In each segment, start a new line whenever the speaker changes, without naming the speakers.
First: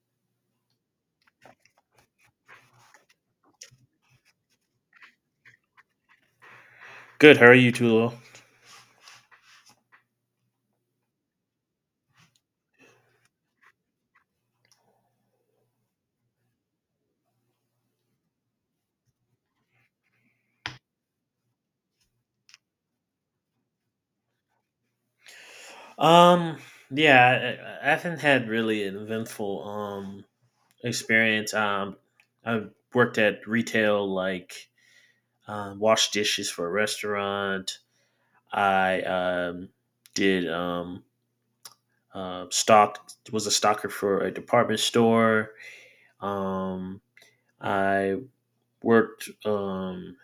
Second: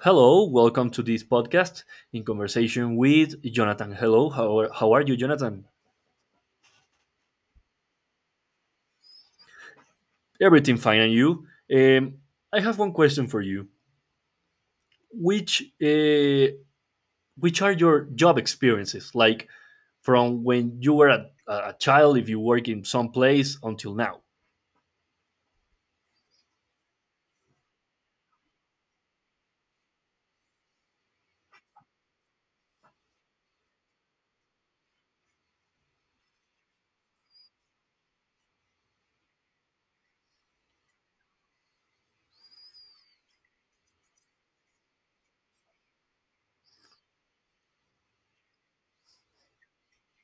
Hello, welcome to this podcast in conversation with Jonathan. Hello, how are you, Jonathan?
Good. How are you, Tulo?
Everything fine, and you? Um, I have one question for you. Which uh, which are your job experiences, like from when you were a child, if you work in some place, until now?
Um, yeah, I haven't had really an eventful experience. I've worked at retail, like washed dishes for a restaurant. I did stock was a stocker for a department store. Um, I worked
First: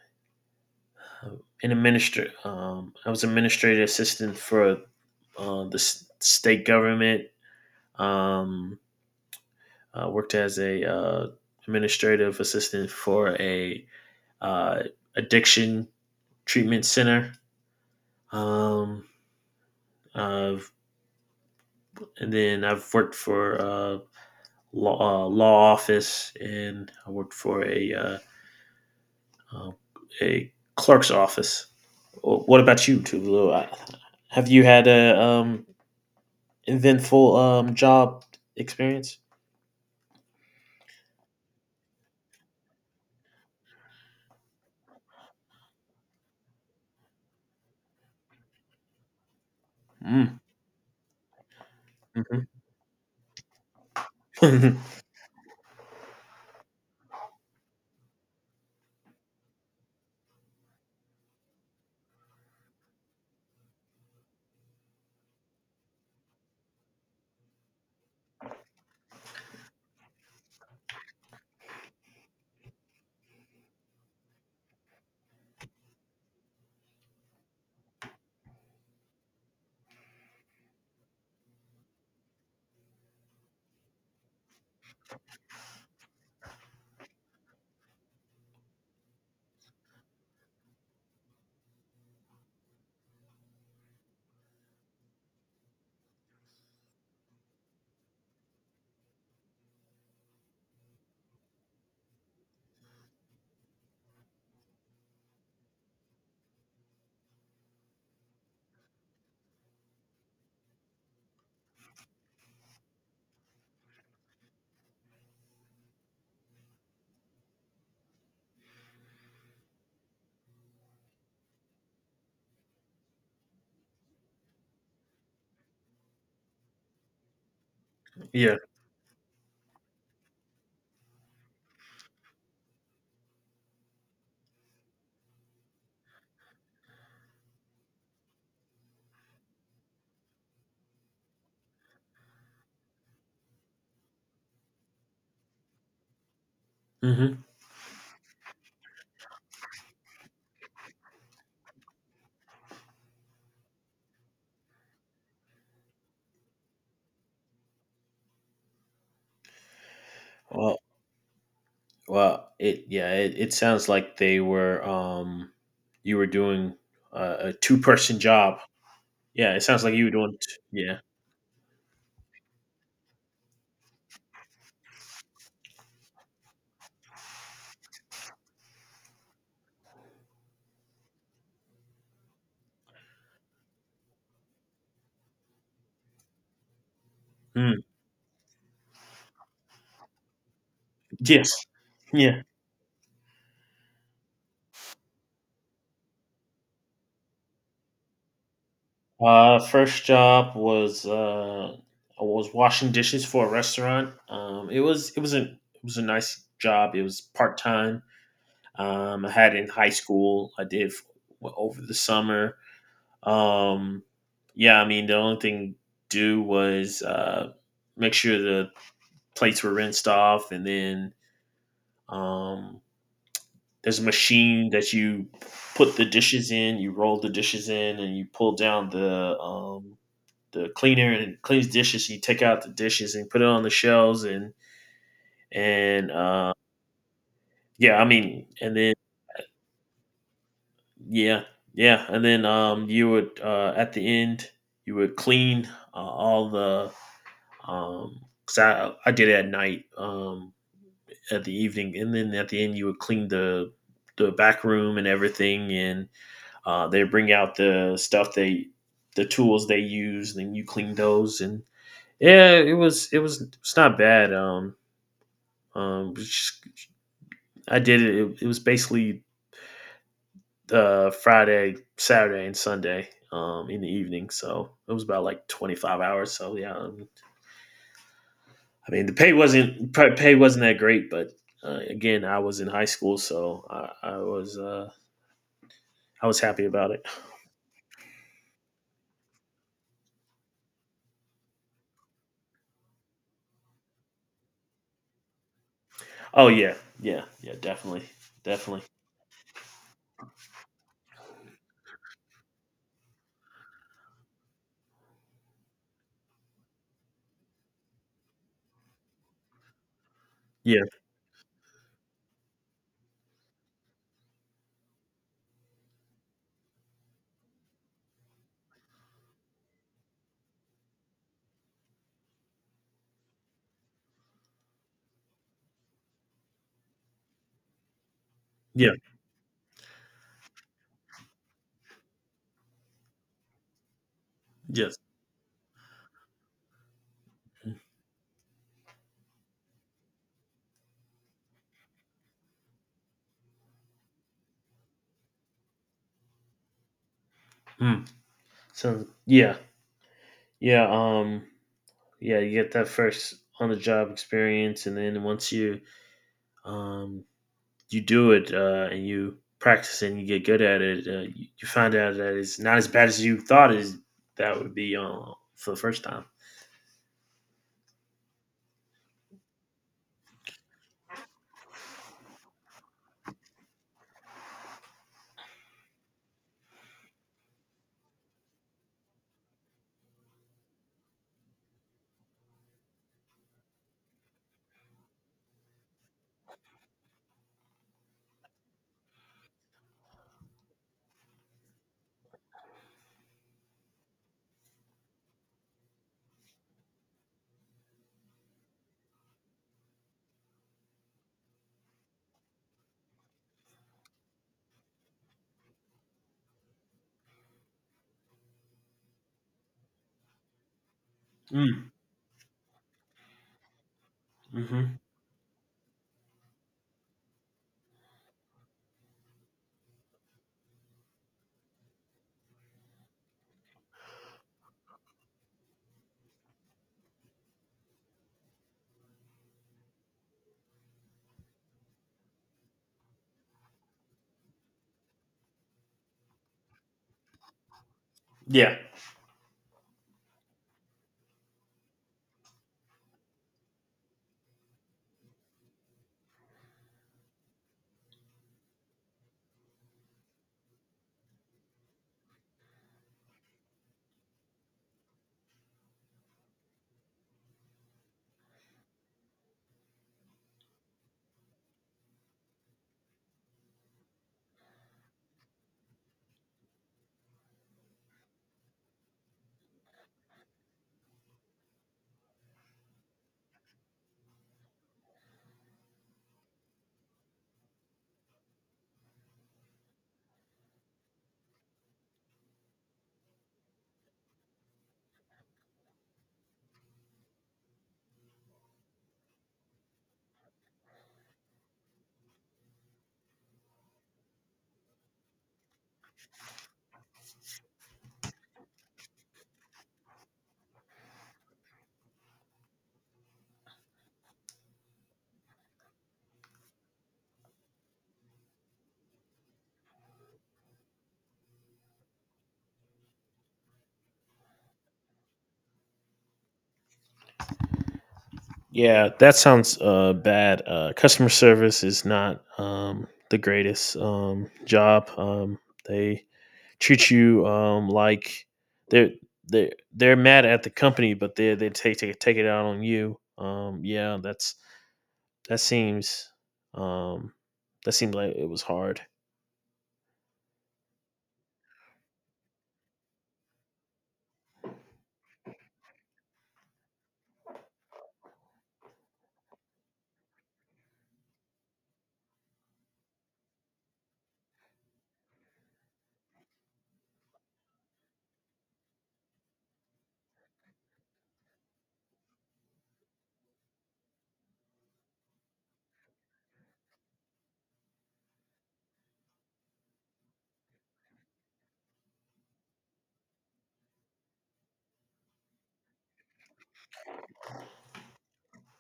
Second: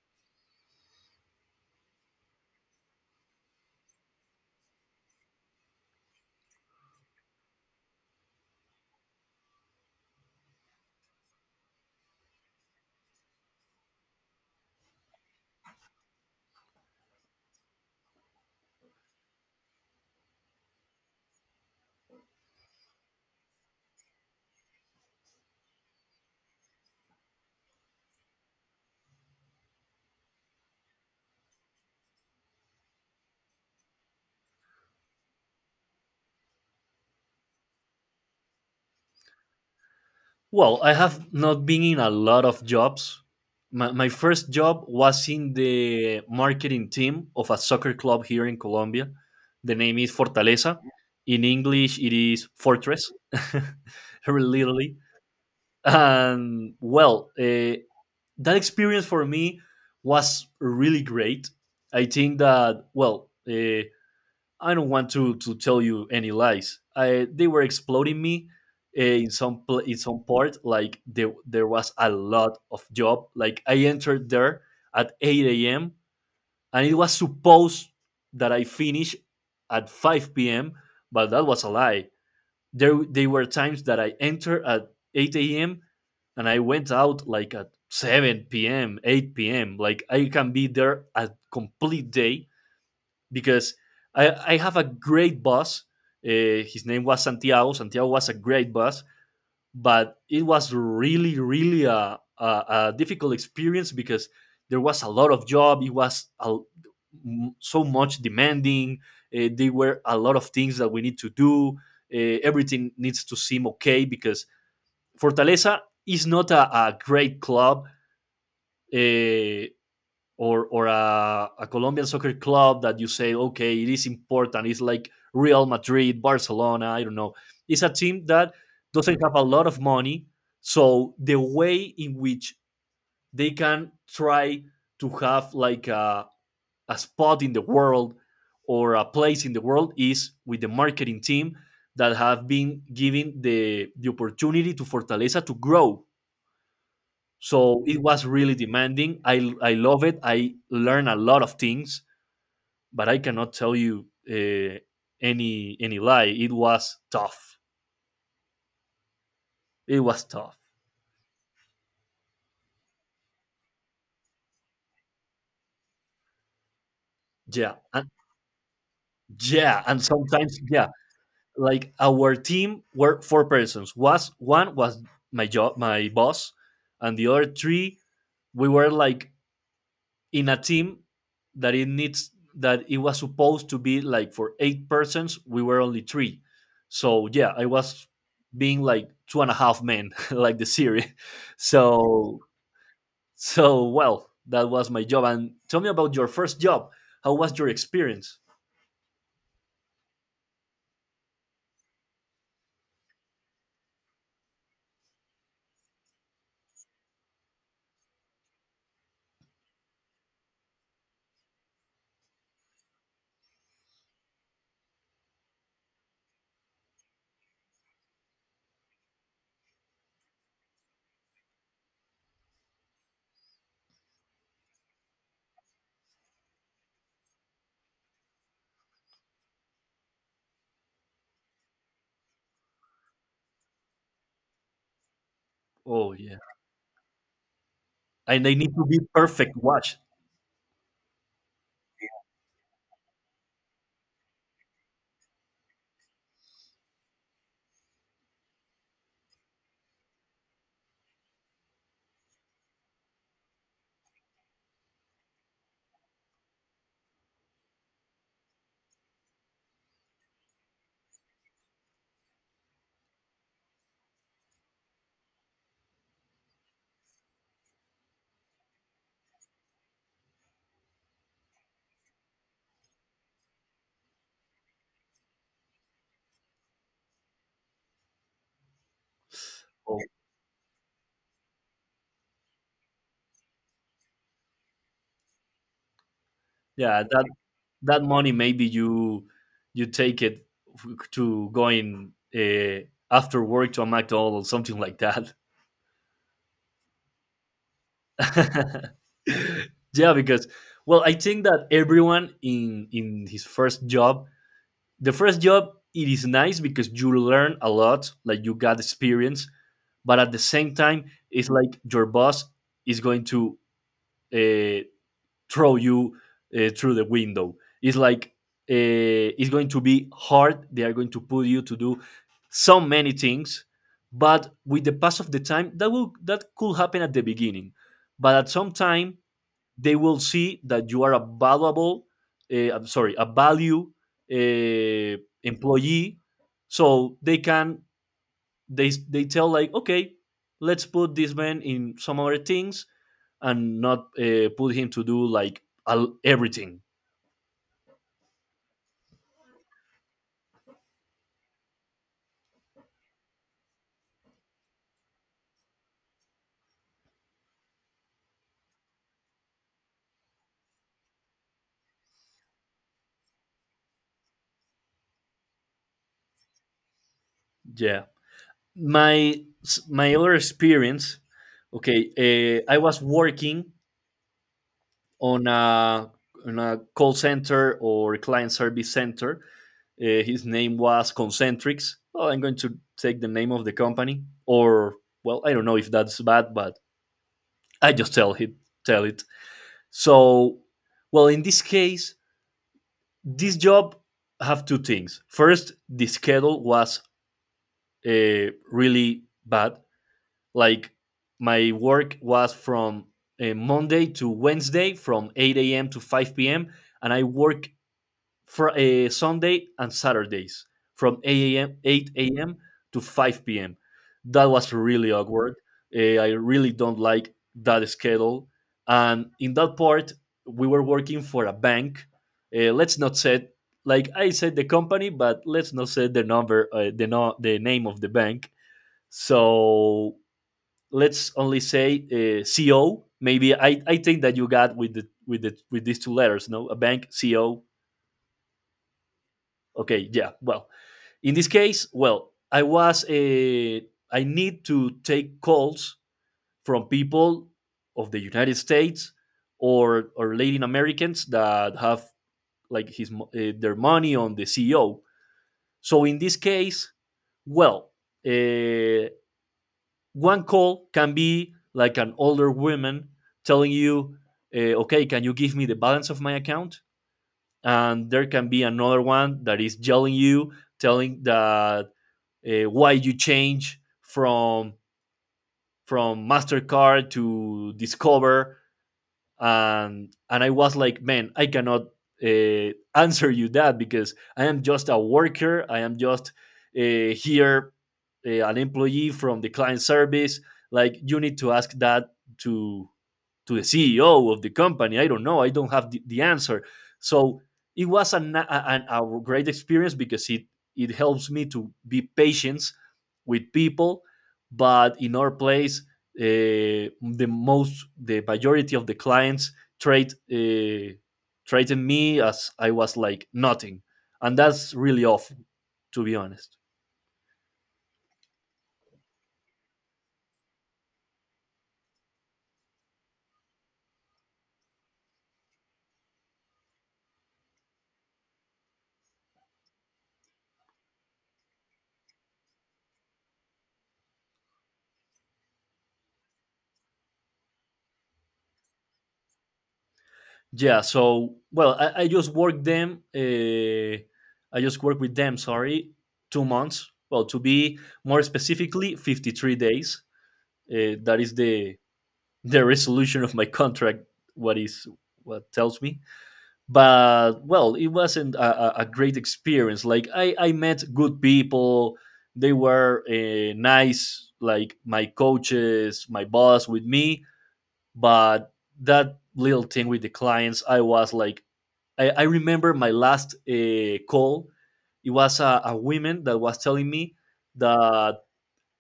in administr I was administrative assistant for the state government. Um, Worked as a administrative assistant for a uh, addiction treatment center. Um, uh, and then I've worked for a law office, and I worked for uh, a clerk's office. What about you, Tulu? Have you had a eventful job experience?
Well, I have not been in a lot of jobs. My first job was in the marketing team of a soccer club here in Colombia. The name is
Mm.
Fortaleza. In English, it is Fortress,
Hmm.
literally. And well, that experience for me was really great. I think that, well, I don't want to tell you any lies. I They were exploding me in some part. Like there was a lot of job. Like I entered there at eight a.m. and it was supposed that I finish at five p.m. But that was a lie. There they were times that I entered at eight a.m. and I went out like at seven p.m., eight p.m. Like I can be there a complete day because I have a great boss. His name was Santiago. Santiago was a great boss, but it was really, really a difficult experience because there was a lot of job. It was so much demanding. There were a lot of things that we need to do. Everything needs to seem okay because Fortaleza is not a great club. Uh, or a Colombian soccer club that you say, okay, it is important. It's like Real Madrid, Barcelona. I don't know. It's a team that
Yeah.
doesn't have a lot of money, so the way in which they can try to have like a spot in the world or a place in the world is with the marketing team that have been given the opportunity to Fortaleza to grow.
Hmm.
So it was really demanding. I love it. I learned a lot of things, but I cannot tell you any lie. It was tough. It was tough.
Well, it sounds like they were you were doing a
Yeah,
two
and,
person job. Yeah, it
yeah,
sounds like
and
you were doing
sometimes, yeah,
yeah.
like our team were four persons. Was one, was my job, my boss, and the other three we were like in a team that it needs that it was supposed to be like for eight persons. We were only three, so yeah, I
Hmm.
was being like two and a half men, like the series.
Yes.
So
Yeah.
So, well, that was my job. And tell me about your first job. How was your experience?
First job was I was washing dishes for a restaurant. It was a nice job. It was part-time. I had it in high school. I did f- well, Over the summer. Um yeah, I mean the only thing do was make sure the plates were rinsed off, and then um, there's a machine that you put the dishes in, you roll the dishes in, and you pull down the cleaner and it cleans dishes. And you take out the dishes and put it on the shelves, and and
Oh yeah,
uh, yeah, I
and
mean,
they need
and
to
then
be perfect. Watch.
yeah, yeah, and then you would at the end you would clean all the um, cause I did it at night at the evening, and then at the end you would clean the back room and everything, and they bring out the stuff they the tools they use, and you clean those, and yeah, it's not bad. Um, just- I did it. It was basically Friday, Saturday, and Sunday in the evening, so it was about like 25 hours. So I mean the
Oh
pay wasn't that great, but again, I was in high school, so I was. I was happy about
yeah,
it.
that money maybe you take it to going, after work to a McDonald's, something like that.
Oh yeah, yeah, yeah, definitely, definitely.
Yeah, because well, I think that everyone in his first job, the first job, it is nice because you learn a lot, like you got experience, but at the same
Yeah,
time it's like your boss is going to uh, throw you through the window. It's like it's going to be hard. They are going to put you to do so many things, but with the pass of the time, that will, that could happen at the beginning, but at some
yeah,
time they will see that you are a valuable, I'm sorry, a value
yes.
uh, employee. So they can they tell like, okay, let's put this man in some other things, and not put him to do like everything.
Mm. So yeah, yeah, um, yeah. You get that first on the job experience, and then once you um you do it and you practice and you get good at it, you find out that it's not as bad as you thought is that would be for the first time.
Yeah, my my other experience. Okay, I was working on a call center or client service center. His name was Concentrix. Well, I'm going to take the name of the company, or well, I don't know if that's bad, but I just tell it. Tell it. So, well, in this case, this job have two things. First, the schedule was really bad. Like my work was from Monday to Wednesday from 8 a.m. to 5 p.m. and I work for a Sunday and Saturdays from a.m.
Mm.
8 a.m. to 5 p.m. That was
Hmm.
really awkward. I really don't like that schedule. And in that part, we were working for a bank. Let's not say, like I said, the company, but let's not say the number, the no, the name of the bank. So let's only say CO. Maybe I think that you got with these two letters, no, a bank CO.
Yeah.
Okay, yeah. Well, in this case, well, I was a. I need to take calls from people of the United States or Latin Americans that have like their money on the CEO. So in this case, well, uh, one call can be like an older woman telling you, "Okay, can you give me the balance of my account?" And there can be another one that is yelling you, telling that why you change from Mastercard to Discover, and I was like, man, I cannot answer you that because I am just a worker. I am just here, an employee from the client service. Like you need to ask that to to the CEO of the company. I don't know. I don't have the answer. So it was a great experience because it helps me to be patient with people. But in our place, uh, the majority of the clients treat uh, treated me as I was like nothing, and that's really awful, to be honest.
Yeah, that sounds bad. Customer service is not the greatest job. They treat you like they're they're mad at the company, but they take it out on you. Yeah, that's that seems um, that seemed like it was hard.
Yeah, so well, I just worked them. I just worked with them. Sorry, 2 months. Well, to be more specifically, 53 days. That is the resolution of my contract. What is what tells me. But well, it wasn't a great experience. Like I met good people. They were nice, like my coaches, my boss with me, but that little thing with the clients, I was like, I remember my last call. It was a woman that was telling me that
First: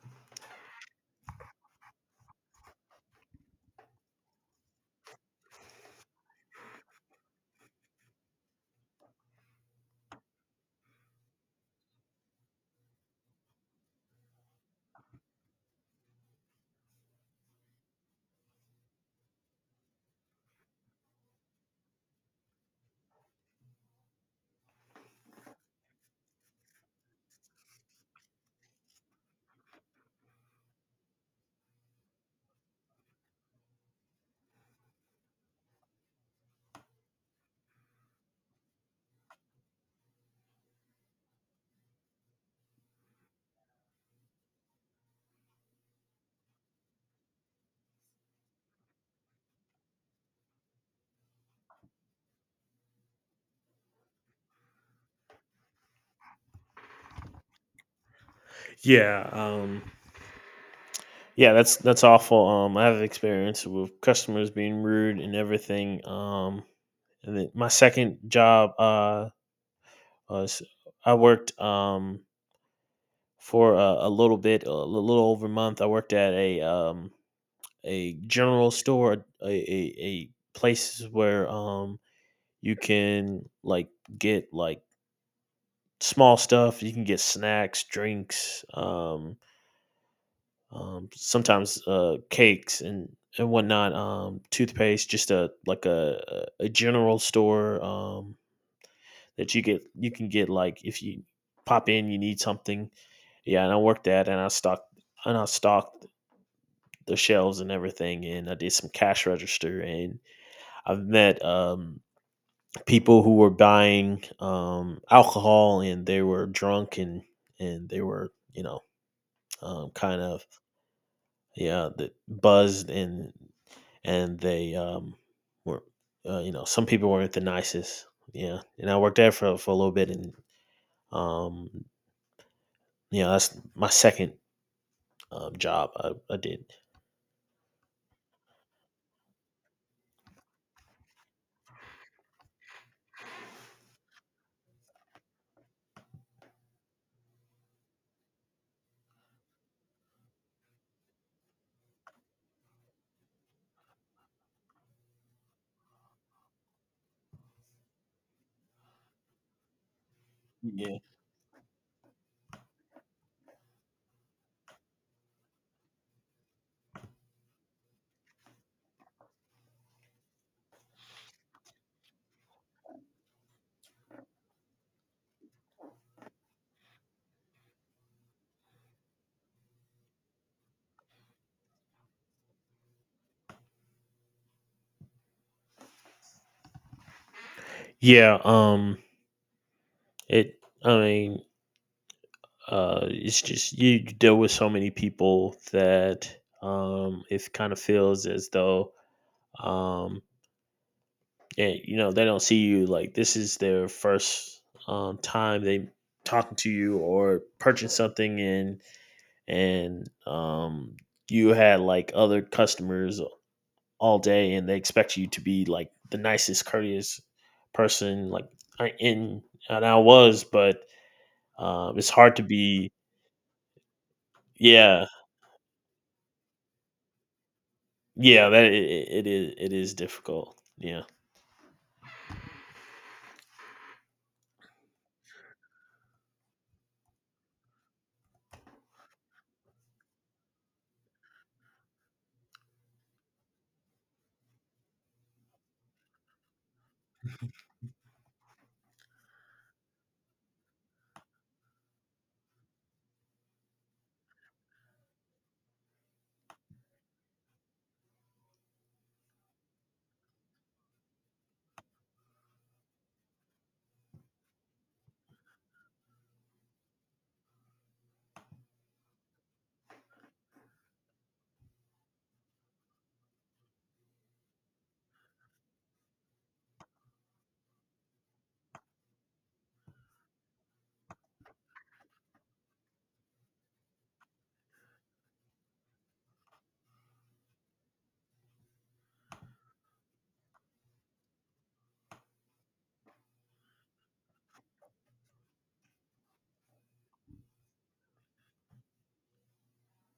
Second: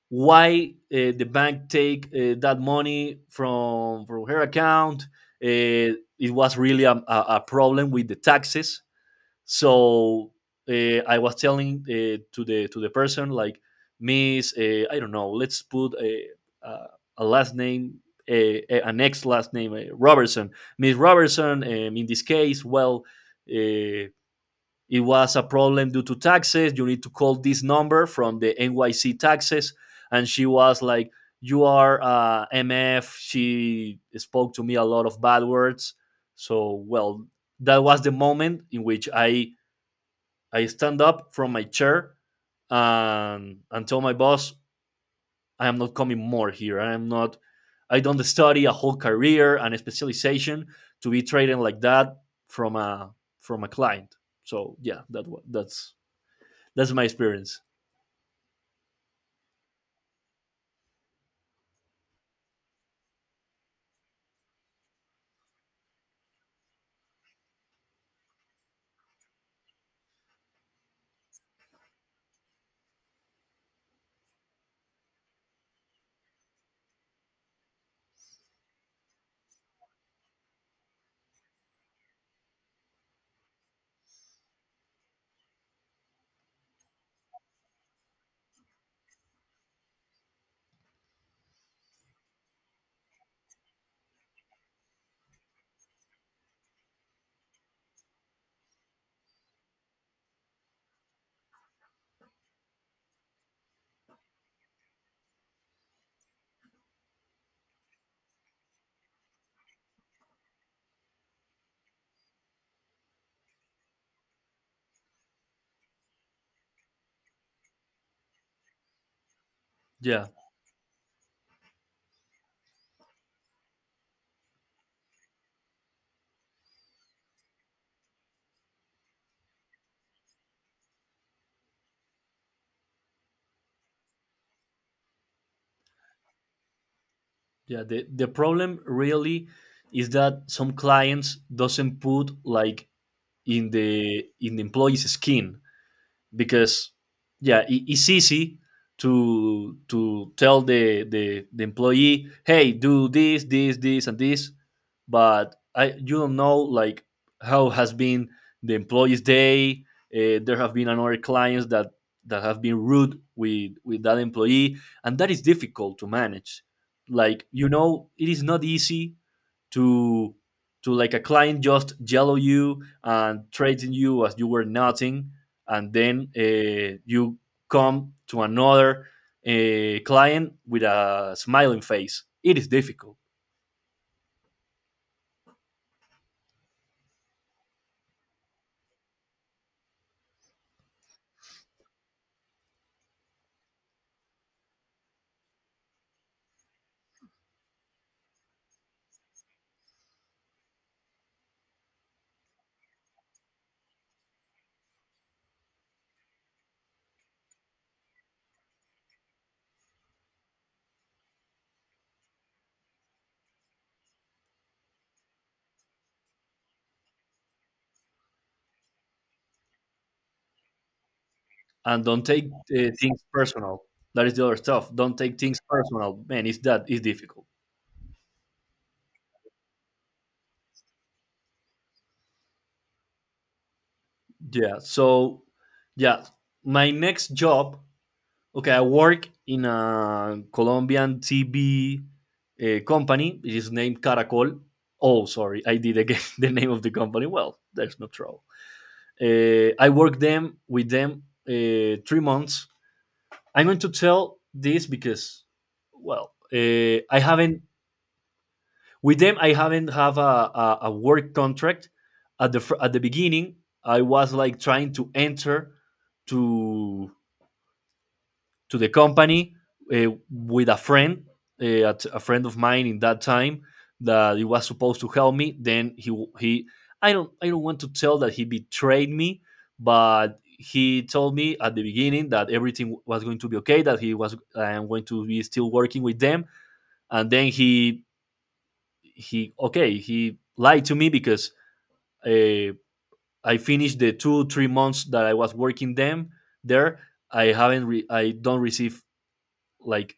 why the bank take that money from her account. It was really problem with the taxes. So I was telling to the person like, "Miss, I don't know, let's put a, a last name. An ex last name, Robertson, Miss Robertson. In this case, well, uh, it was a problem due to taxes. You need to call this number from the NYC taxes." And she was like, "You are MF." She spoke to me a lot of bad words. So, well, that was the moment in which I stand up from my chair and tell my boss, "I am not coming more here. I am not, I don't study a whole career and a specialization to be treated like that from a client." So yeah, that's my experience.
Yeah. Yeah, that's awful. I have experience with customers being rude and everything. And then my second job, s I worked for a little bit, a little over a month. I worked at a general store, a, a, a places where you can like get like small stuff. You can get snacks, drinks, sometimes cakes and whatnot. Toothpaste, just a like a general store that you get. You can get like if you pop in, you need something. Yeah, and I worked that, and I stocked the shelves and everything, and I did some cash register, and I've met people who were buying alcohol, and they were drunk, and they were kind
Yeah,
of yeah the, buzzed, and they were you know some people weren't the nicest, yeah, and I worked there for a little bit, and um, you know that's my second job I did.
yeah. The problem really is that some clients doesn't put like in the employee's skin. Because yeah, it's easy to tell the employee, "Hey, do this, this, this, and this," but I you don't know like how has been the employee's day. There have been
Yeah.
another clients that have been rude with that employee, and that is difficult to manage. Like, you know, it is not easy to to like a client just yellow you and treating you as you were nothing, and then you come to another client with a smiling face. It is difficult.
Yeah, I mean, it's just you deal with so many people that it kind of feels as though, um, and, you know, they don't see you like this is their first time they talking to you or purchasing something and and um, you had like other customers all day and they expect you to be like the nicest courteous person like I in and I was but
And
it's
don't
hard to
take
be.
things personal. That is the other stuff.
Yeah.
Don't take things personal, man. It's difficult.
Yeah, that I it is difficult. Yeah.
Yeah. So, yeah, my next job. Okay, I work in a Colombian TV company. It is named Caracol. Oh, sorry, I did again the name of the company. Well, that's not true. I worked them 3 months. I'm going to tell this because, well, I haven't with them. I haven't have a work contract. At at the beginning, I was like trying to enter to to the company with a friend, friend of mine in that time that he was supposed to help me. Then he, I don't want to tell that he betrayed me, but he told me at the beginning that everything was going to be okay, that he was I am going to be still working with them, and then he, okay, he lied to me because uh, I finished the two three months that I was working them there. I haven't re- I don't receive, like,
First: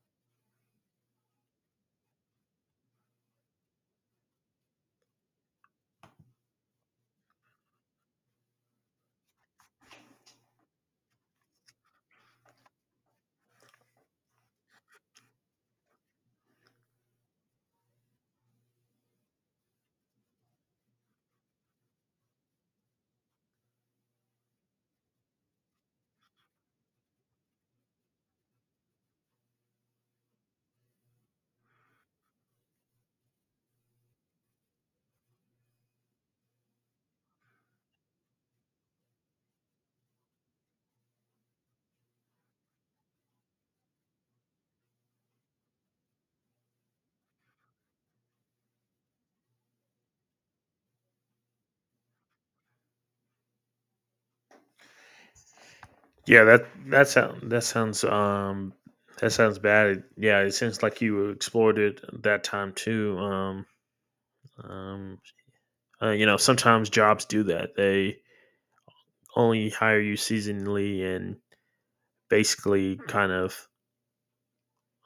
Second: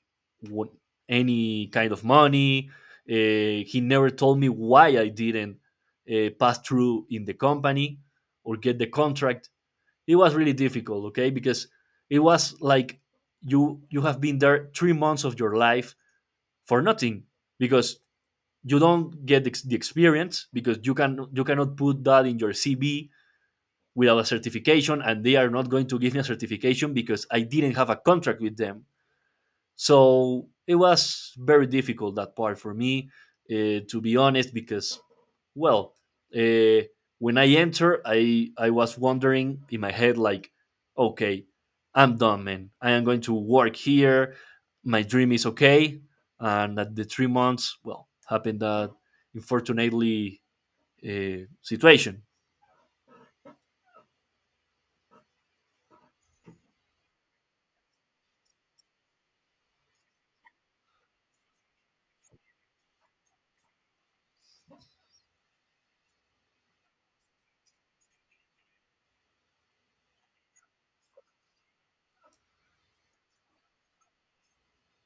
what, any kind of money. He never told me why I didn't pass through in the company or get the contract. It was really difficult, okay, because it was like you have been there 3 months of your life for nothing because you don't get the experience because you cannot put that in your CV without a certification, and they are not going to give me a certification because I didn't have a contract with them. So it was very difficult that part for me, to be honest, because well, uh, when I enter, I was wondering in my head like, okay, I'm done, man. I am going to work here. My dream is okay, and at the 3 months, well, happened that unfortunately situation.
Yeah, that that sound that sounds bad. Yeah, it sounds like you explored it that time too. Um, you know, sometimes jobs do that. They only hire you seasonally and basically kind of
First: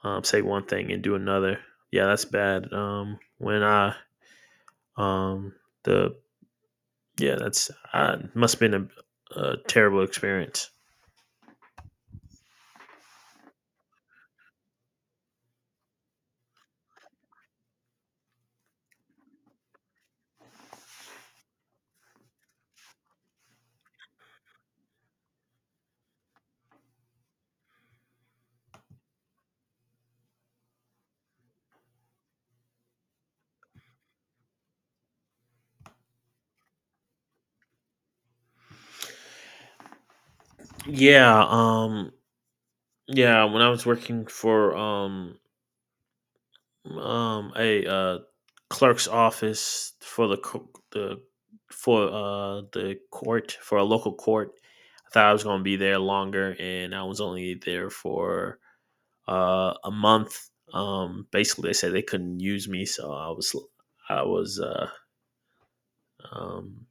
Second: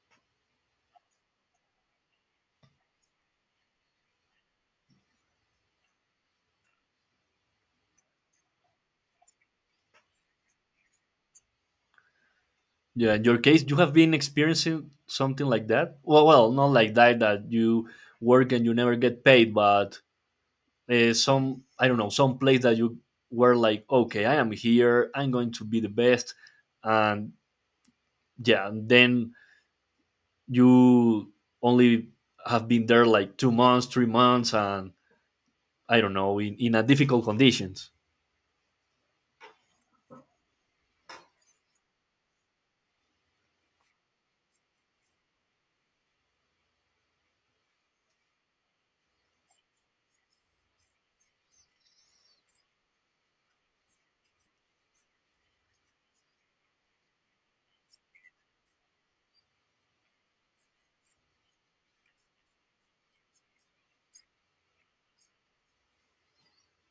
say one thing and do another. Yeah, that's bad. When I um the Yeah, that's I must have been a terrible experience.
Yeah, in your case, you have been experiencing something like that. Well, not like that that you work and you never get paid, but some I don't know some place that you were like okay I am here I'm going to be the best and yeah and then you only have been there like 2 months 3 months and I don't know in a difficult conditions
Yeah. Yeah, when I was working for a clerk's office for the for the court for a local court, I thought I was going to be there longer and I was only there for a month. Um, basically they said they couldn't use me, so I was uh um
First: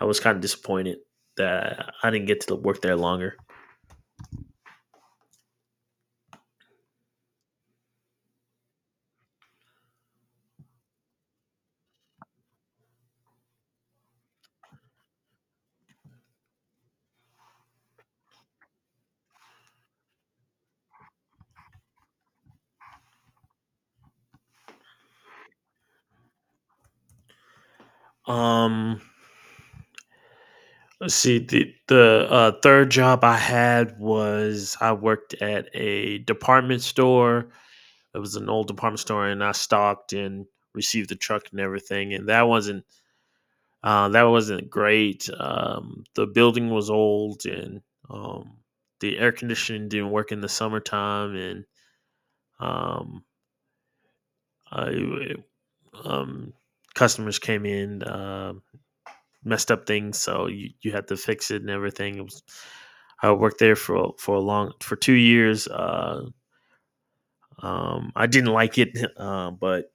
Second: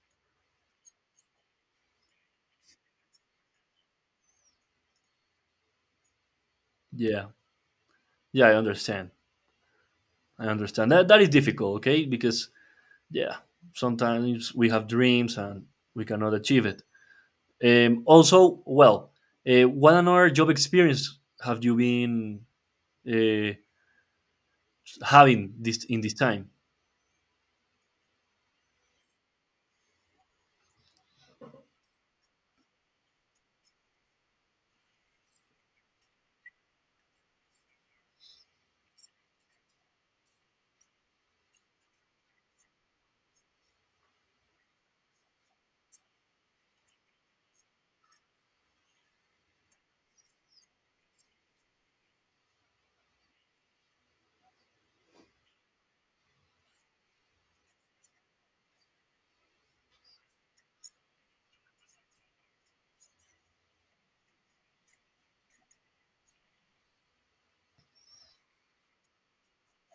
I was kind of disappointed that I didn't get to work there longer.
yeah yeah I understand that that is difficult okay because yeah sometimes we have dreams and we cannot achieve it also well what another job experience have you been uh, having this in this time.
Um, let's see. The third job I had was I worked at a department store. It was an old department store, and I stocked and received the truck and everything. And that wasn't great. The building was old, and um, the air conditioning didn't work in the summertime, and um, I, um, customers came in. Messed up things, so you had to fix it and everything. It was, I worked there for a long for 2 years. I didn't like it, but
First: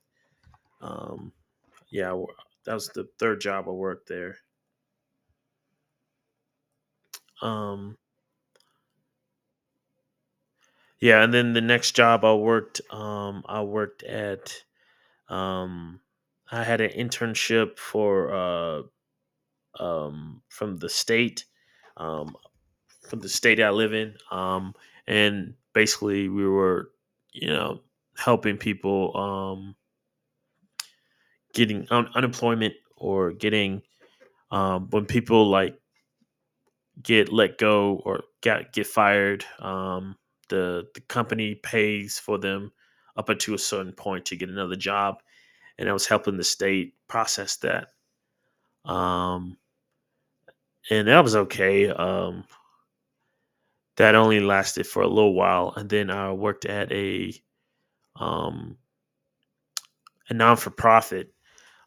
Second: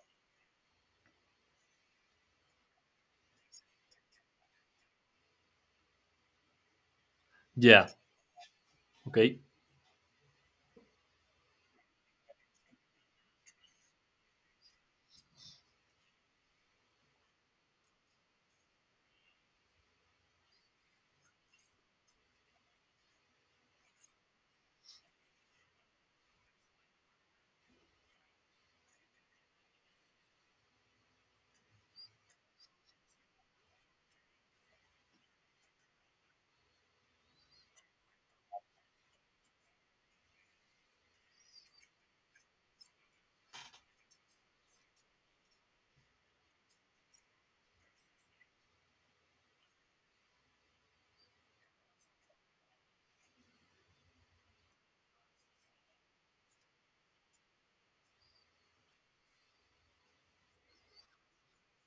um, yeah, that was the third job I worked there.
Yeah.
Um,
Okay.
yeah, and then the next job I worked at. Um, I had an internship for from the state. Um, from the state I live in. And basically, we were, you know, helping people getting unemployment or getting when people like get let go or get fired. The company pays for them up until a certain point to get another job, and I was helping the state process that. Um, and that was okay. That only lasted for a little while, and then I worked at um, a non for profit,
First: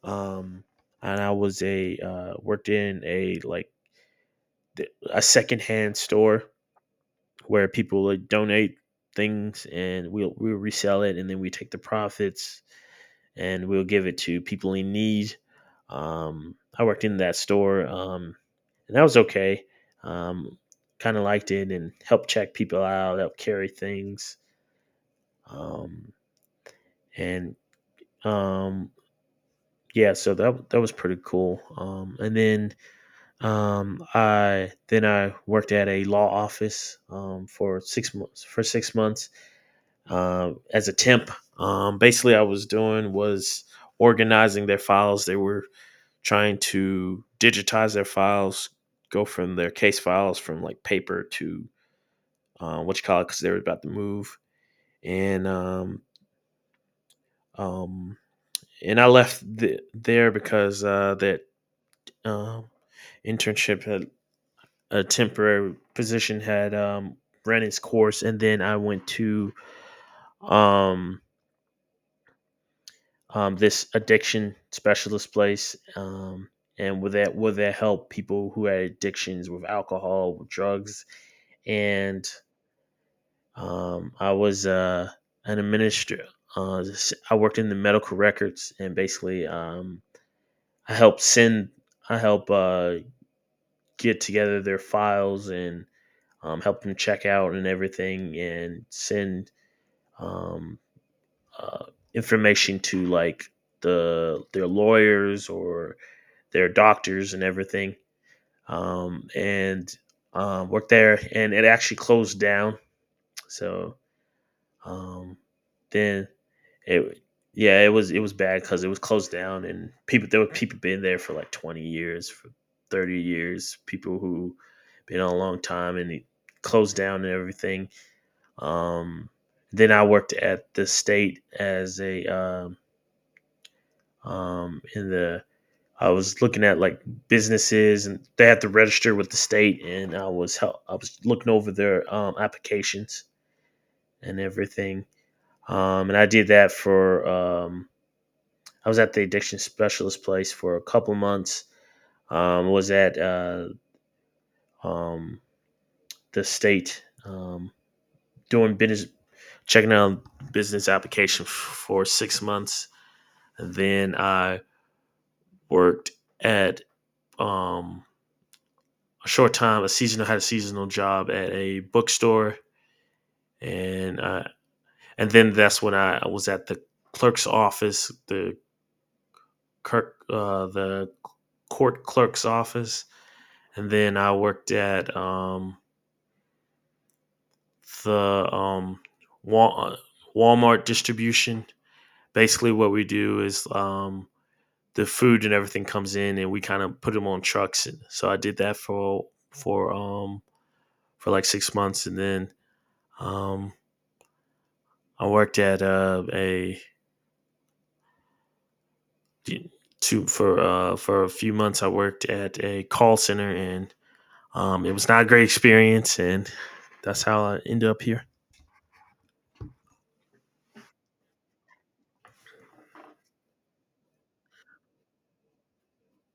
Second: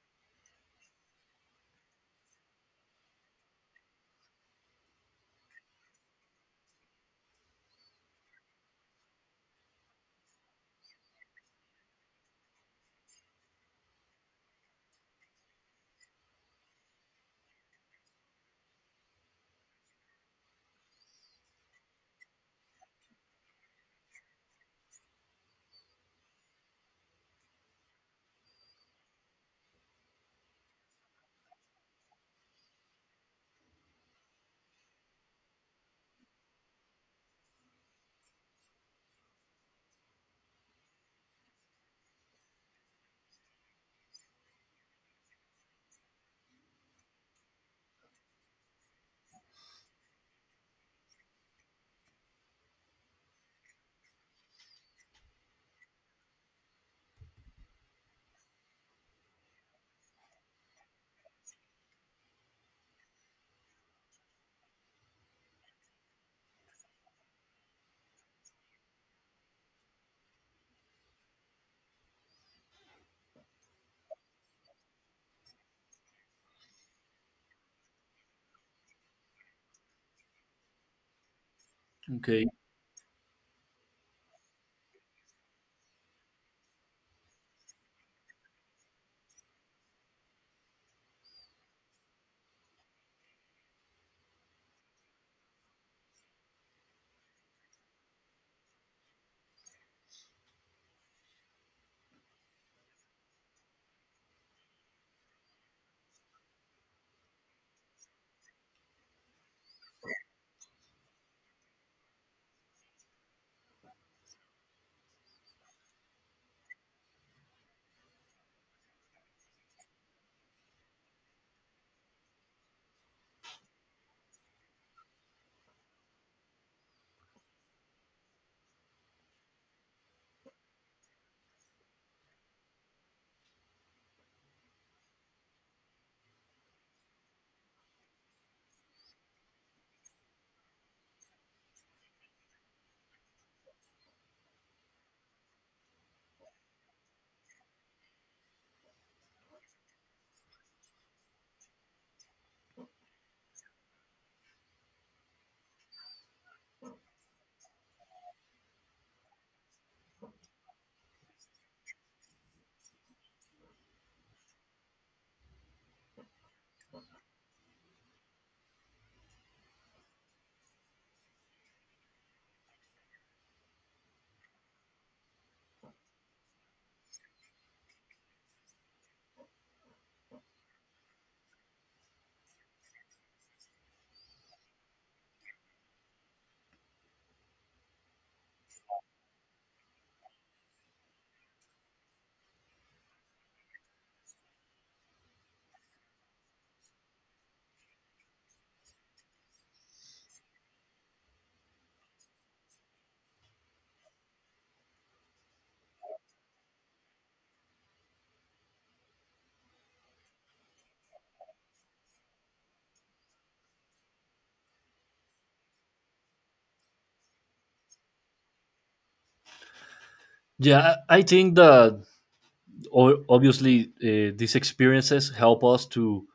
um, and I was a worked in a like a secondhand store where people would donate things and we'll resell it and then we take the profits and we'll give it to people in need. I worked in that store, and that was okay. Um, kind of liked it and helped check people out, helped carry things, um, and um, yeah, so that that was pretty cool. And then I then I worked at a law office for 6 months. For 6 months as a temp, basically, I was doing was organizing their files. They were trying to digitize their files, go from their case files from like paper to what you call it, because they were about to move. And um, um, and I left there because that um internship had a temporary position had ran its course, and then I went to um, this addiction specialist place, and with that help people who had addictions with alcohol, with drugs, and
Okay.
I was an administrator. I worked in the medical records, and basically, I helped send, I help get together their files and help them check out and everything, and send um, uh, information to like the their lawyers or their doctors and everything, and worked there. And it actually closed down. So um, then it yeah it was bad because it was closed down and people there were people been there for like 20 years for 30 years people who been on a long time and it closed down and everything. Um then i worked at the state as a and the I was looking at like businesses and they had to register with the state, and I was looking over their applications and everything, and I did that for I was at the addiction specialist place for a couple months. Was at um, the state, doing business, checking out business for 6 months, and then I worked at um a short time, a seasonal job at a bookstore, and uh, and then that's when I was at the clerk's office, the clerk, the court clerk's office, and then I worked at the um, Wal- uh, Walmart distribution. Basically, what we do is, the food and everything comes in, and we kind of put them on trucks. So I did that for for um, for like 6 months, and then um, I worked at a two for a few months. I worked at a call center, and it was not a great experience. And that's how I ended up here.
Yeah, I think that obviously these experiences help us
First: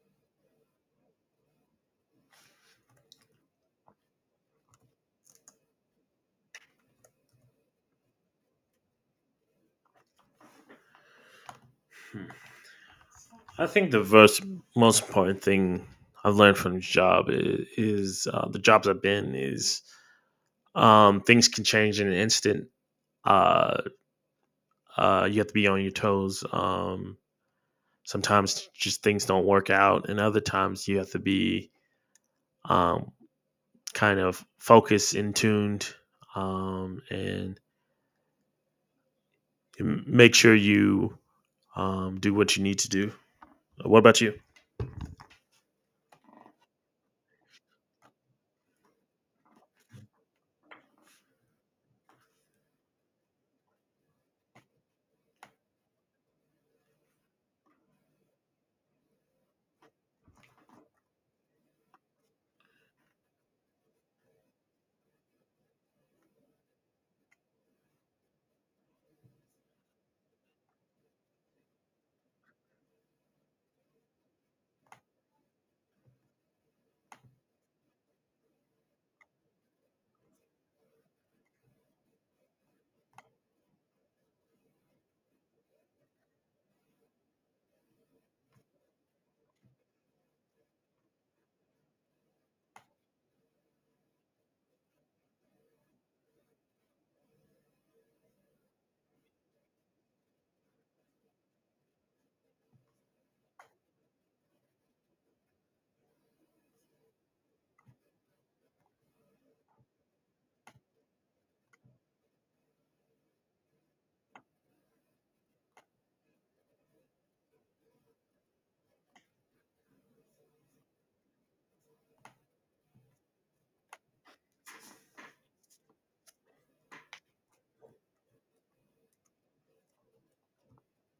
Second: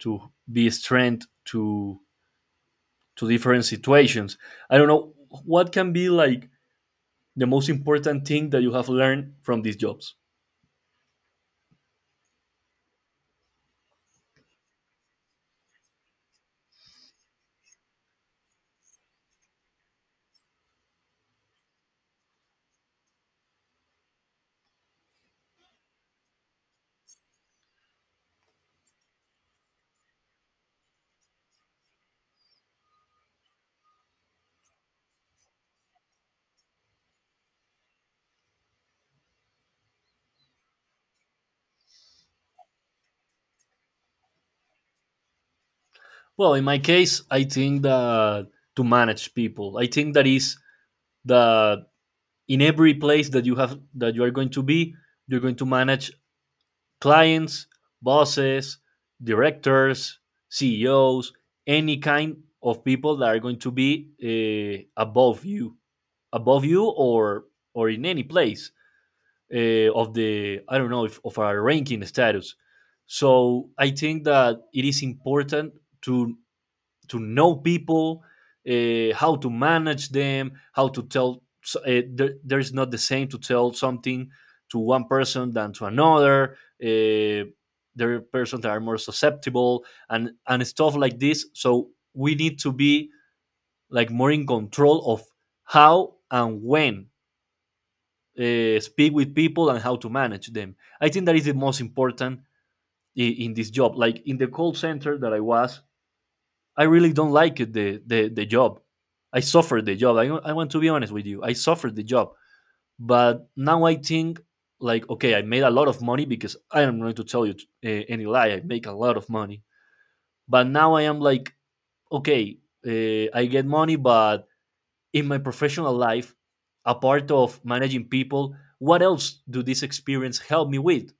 to be strength to different situations. I don't know what can be like the most important thing that you have learned from these jobs.
I think the most important thing I've learned from this job is the jobs I've been is, things can change in an instant. Uh, you have to be on your toes. Sometimes just things don't work out, and other times you have to be um, kind of focused and tuned, and make sure you do what you need to do. What about you?
Well, in my case, I think that to manage people. I think that is that in every place that you have that you are going to be, you're going to manage clients, bosses, directors, CEOs, any kind of people that are going to be uh, above you, above you, or in any place of the I don't know if of our ranking status. So I think that it is important to to know people, how to manage them, how to tell. So, there's not the same to tell something to one person than to another. Uh, there are persons that are more susceptible and stuff like this. So we need to be like more in control of how and when speak with people and how to manage them. I think that is the most important in this job. Like in the call center that I was, I really don't like the job. I suffered the job. I want to be honest with you. I suffered the job, but now I think like okay, I made a lot of money because I am going to tell you any lie. I make a lot of money, but now I am like okay, I get money, but in my professional life, a part of managing people, what else do this experience help me with?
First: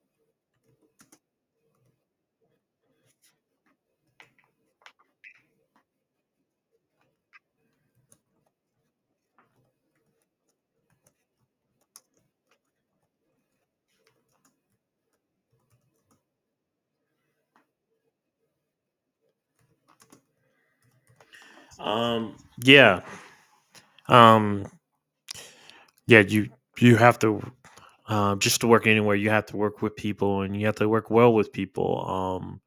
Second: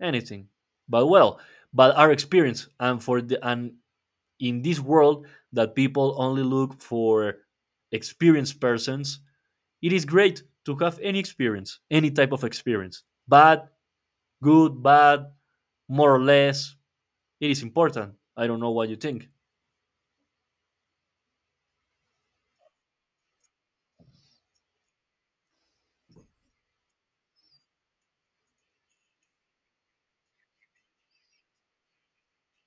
Anything. But well, but our experience and for the and in this world that people only look for experienced persons, it is great to have any experience, any type of experience. Bad, good, bad, more or less, it is important. I don't know what you think.
Um, yeah, um, yeah. You have to, just to work anywhere. You have to work with people, and you have to work well with people.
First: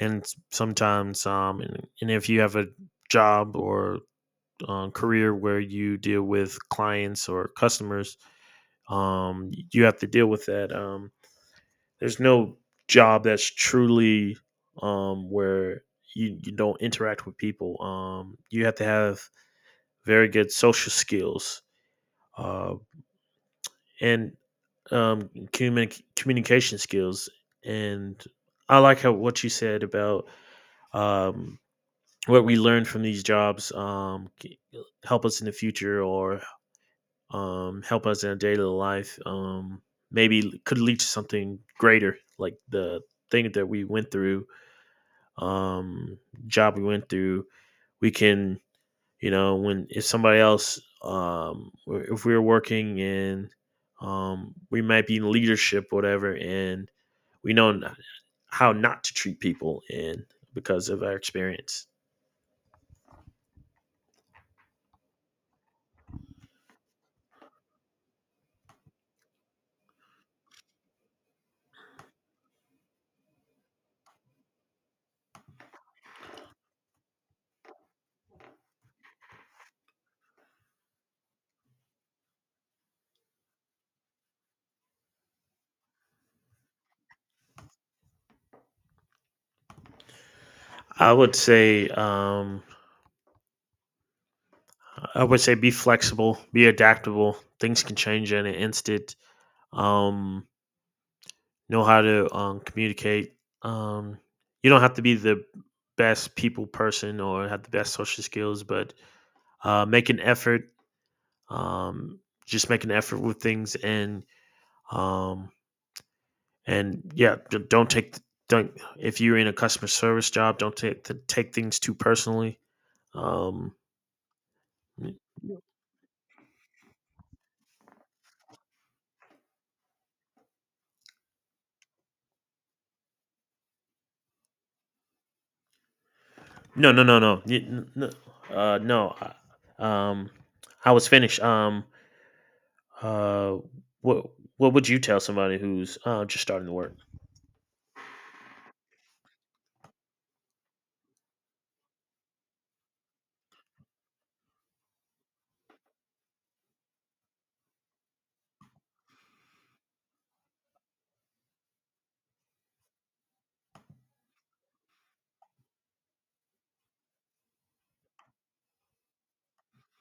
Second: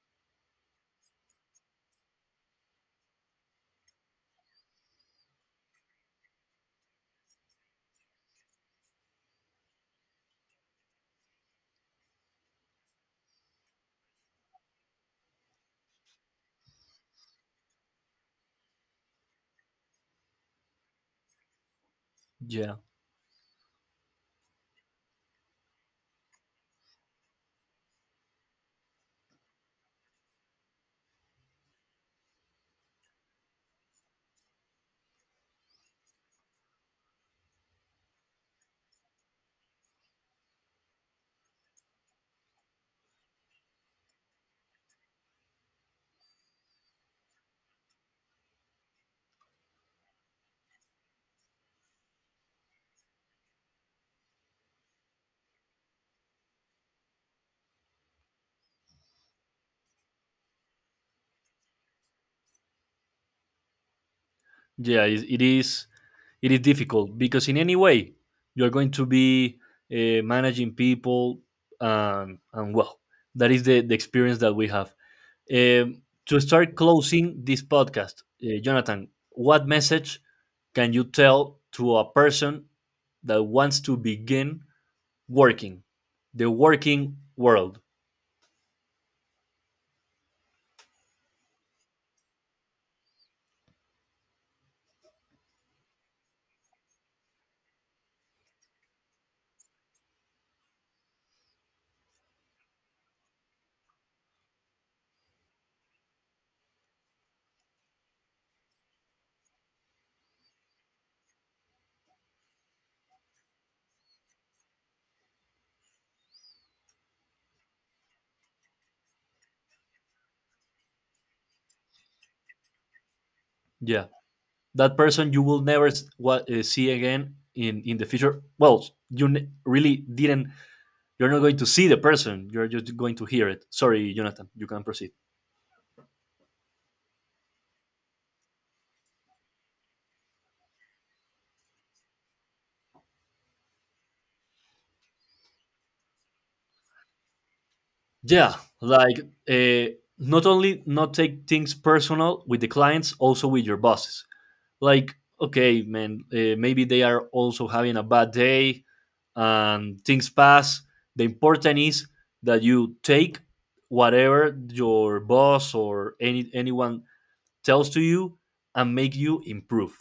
And Sometimes, and if you have a job or, career where you deal with clients or customers, you have to deal with that. There's no job that's truly, where you don't interact with people. You have to have very good social skills, uh,
Yeah.
and communication skills. And I like how what you said about, um, what we learn from these jobs help us in the future or, help us in our daily life. Maybe could lead to something greater, like the thing that we went through, um, job we went through, we can, you know, when if somebody else, if we're working and, we might be in leadership, whatever, and we know how not to treat people, and because of our experience,
Yeah, it is difficult because in any way you're going to be managing people and well that is the experience that we have. Um, to start closing this podcast, Jonathan, what message can you tell to a person that wants to begin working, the working world?
I would say, um, I would say, be flexible, be adaptable. Things can change in an instant. Um, know how to communicate. Um, you don't have to be the best people person or have the best social skills, but make an effort. Um, just make an effort with things, um, and yeah, don't take don't if you're in a customer service job, don't take things too personally. Um,
Yeah, that person you will never see again in the future. Well, really didn't. You're not going to see the person. You're just going to hear it. Sorry, Jonathan. You can proceed.
no, no, no, no, no, no. Um, I was finished. Uh, what what would you tell somebody who's just starting to work?
Yeah, like not only not take things personal with the clients, also with your bosses like okay man maybe they are also having a bad day and things pass the important is that you take whatever your boss or anyone tells to you and make you improve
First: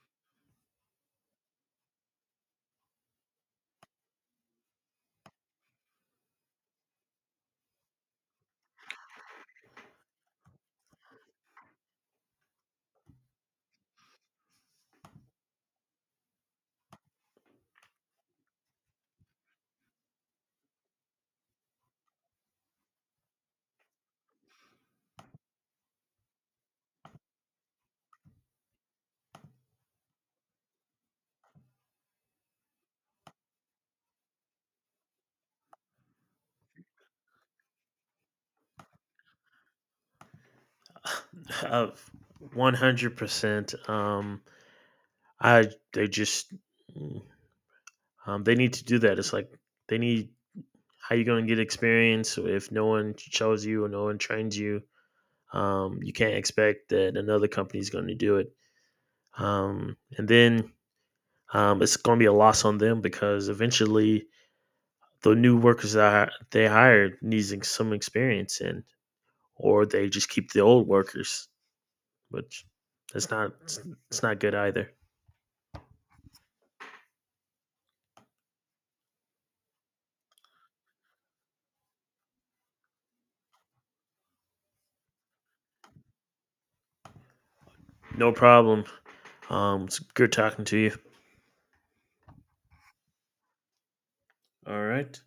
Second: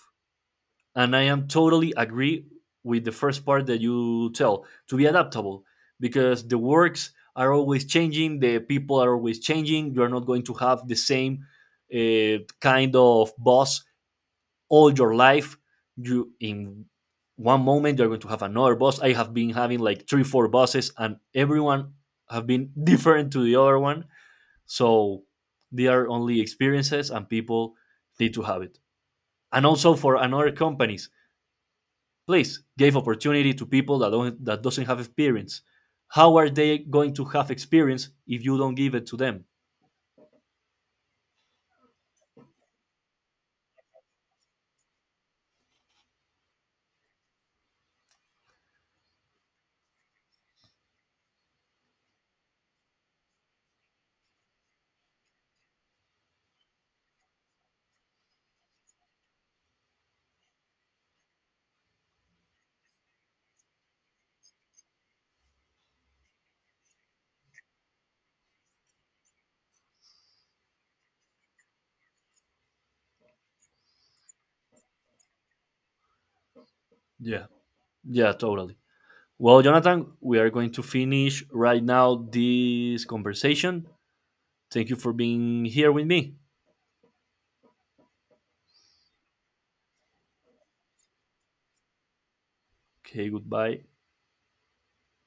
and I am totally agree with the first part that you tell to be adaptable because the works are always changing the people are always changing you are not going to have the same kind of boss all your life you in one moment you're going to have another boss I have been having like 3 or 4 bosses and everyone have been different to the other one so they are only experiences and people need to have it and also for another companies please give opportunity to people that don't that doesn't have experience how are they going to have experience if you don't give it to them
Of 100%. I they just mm, They need to do that. It's like they need, how you going to get experience if no one chose you or no one trains you? You can't expect that another company is going to do it. And then It's going to be a loss on them, because eventually the new workers that they hired needs some experience in, or they just keep the old workers, which that's not it's, it's not good either.
yeah yeah totally well Jonathan we are going to finish right now this conversation. Thank you for being here with me.
No problem. It's good talking to you.
Okay, goodbye.
All right.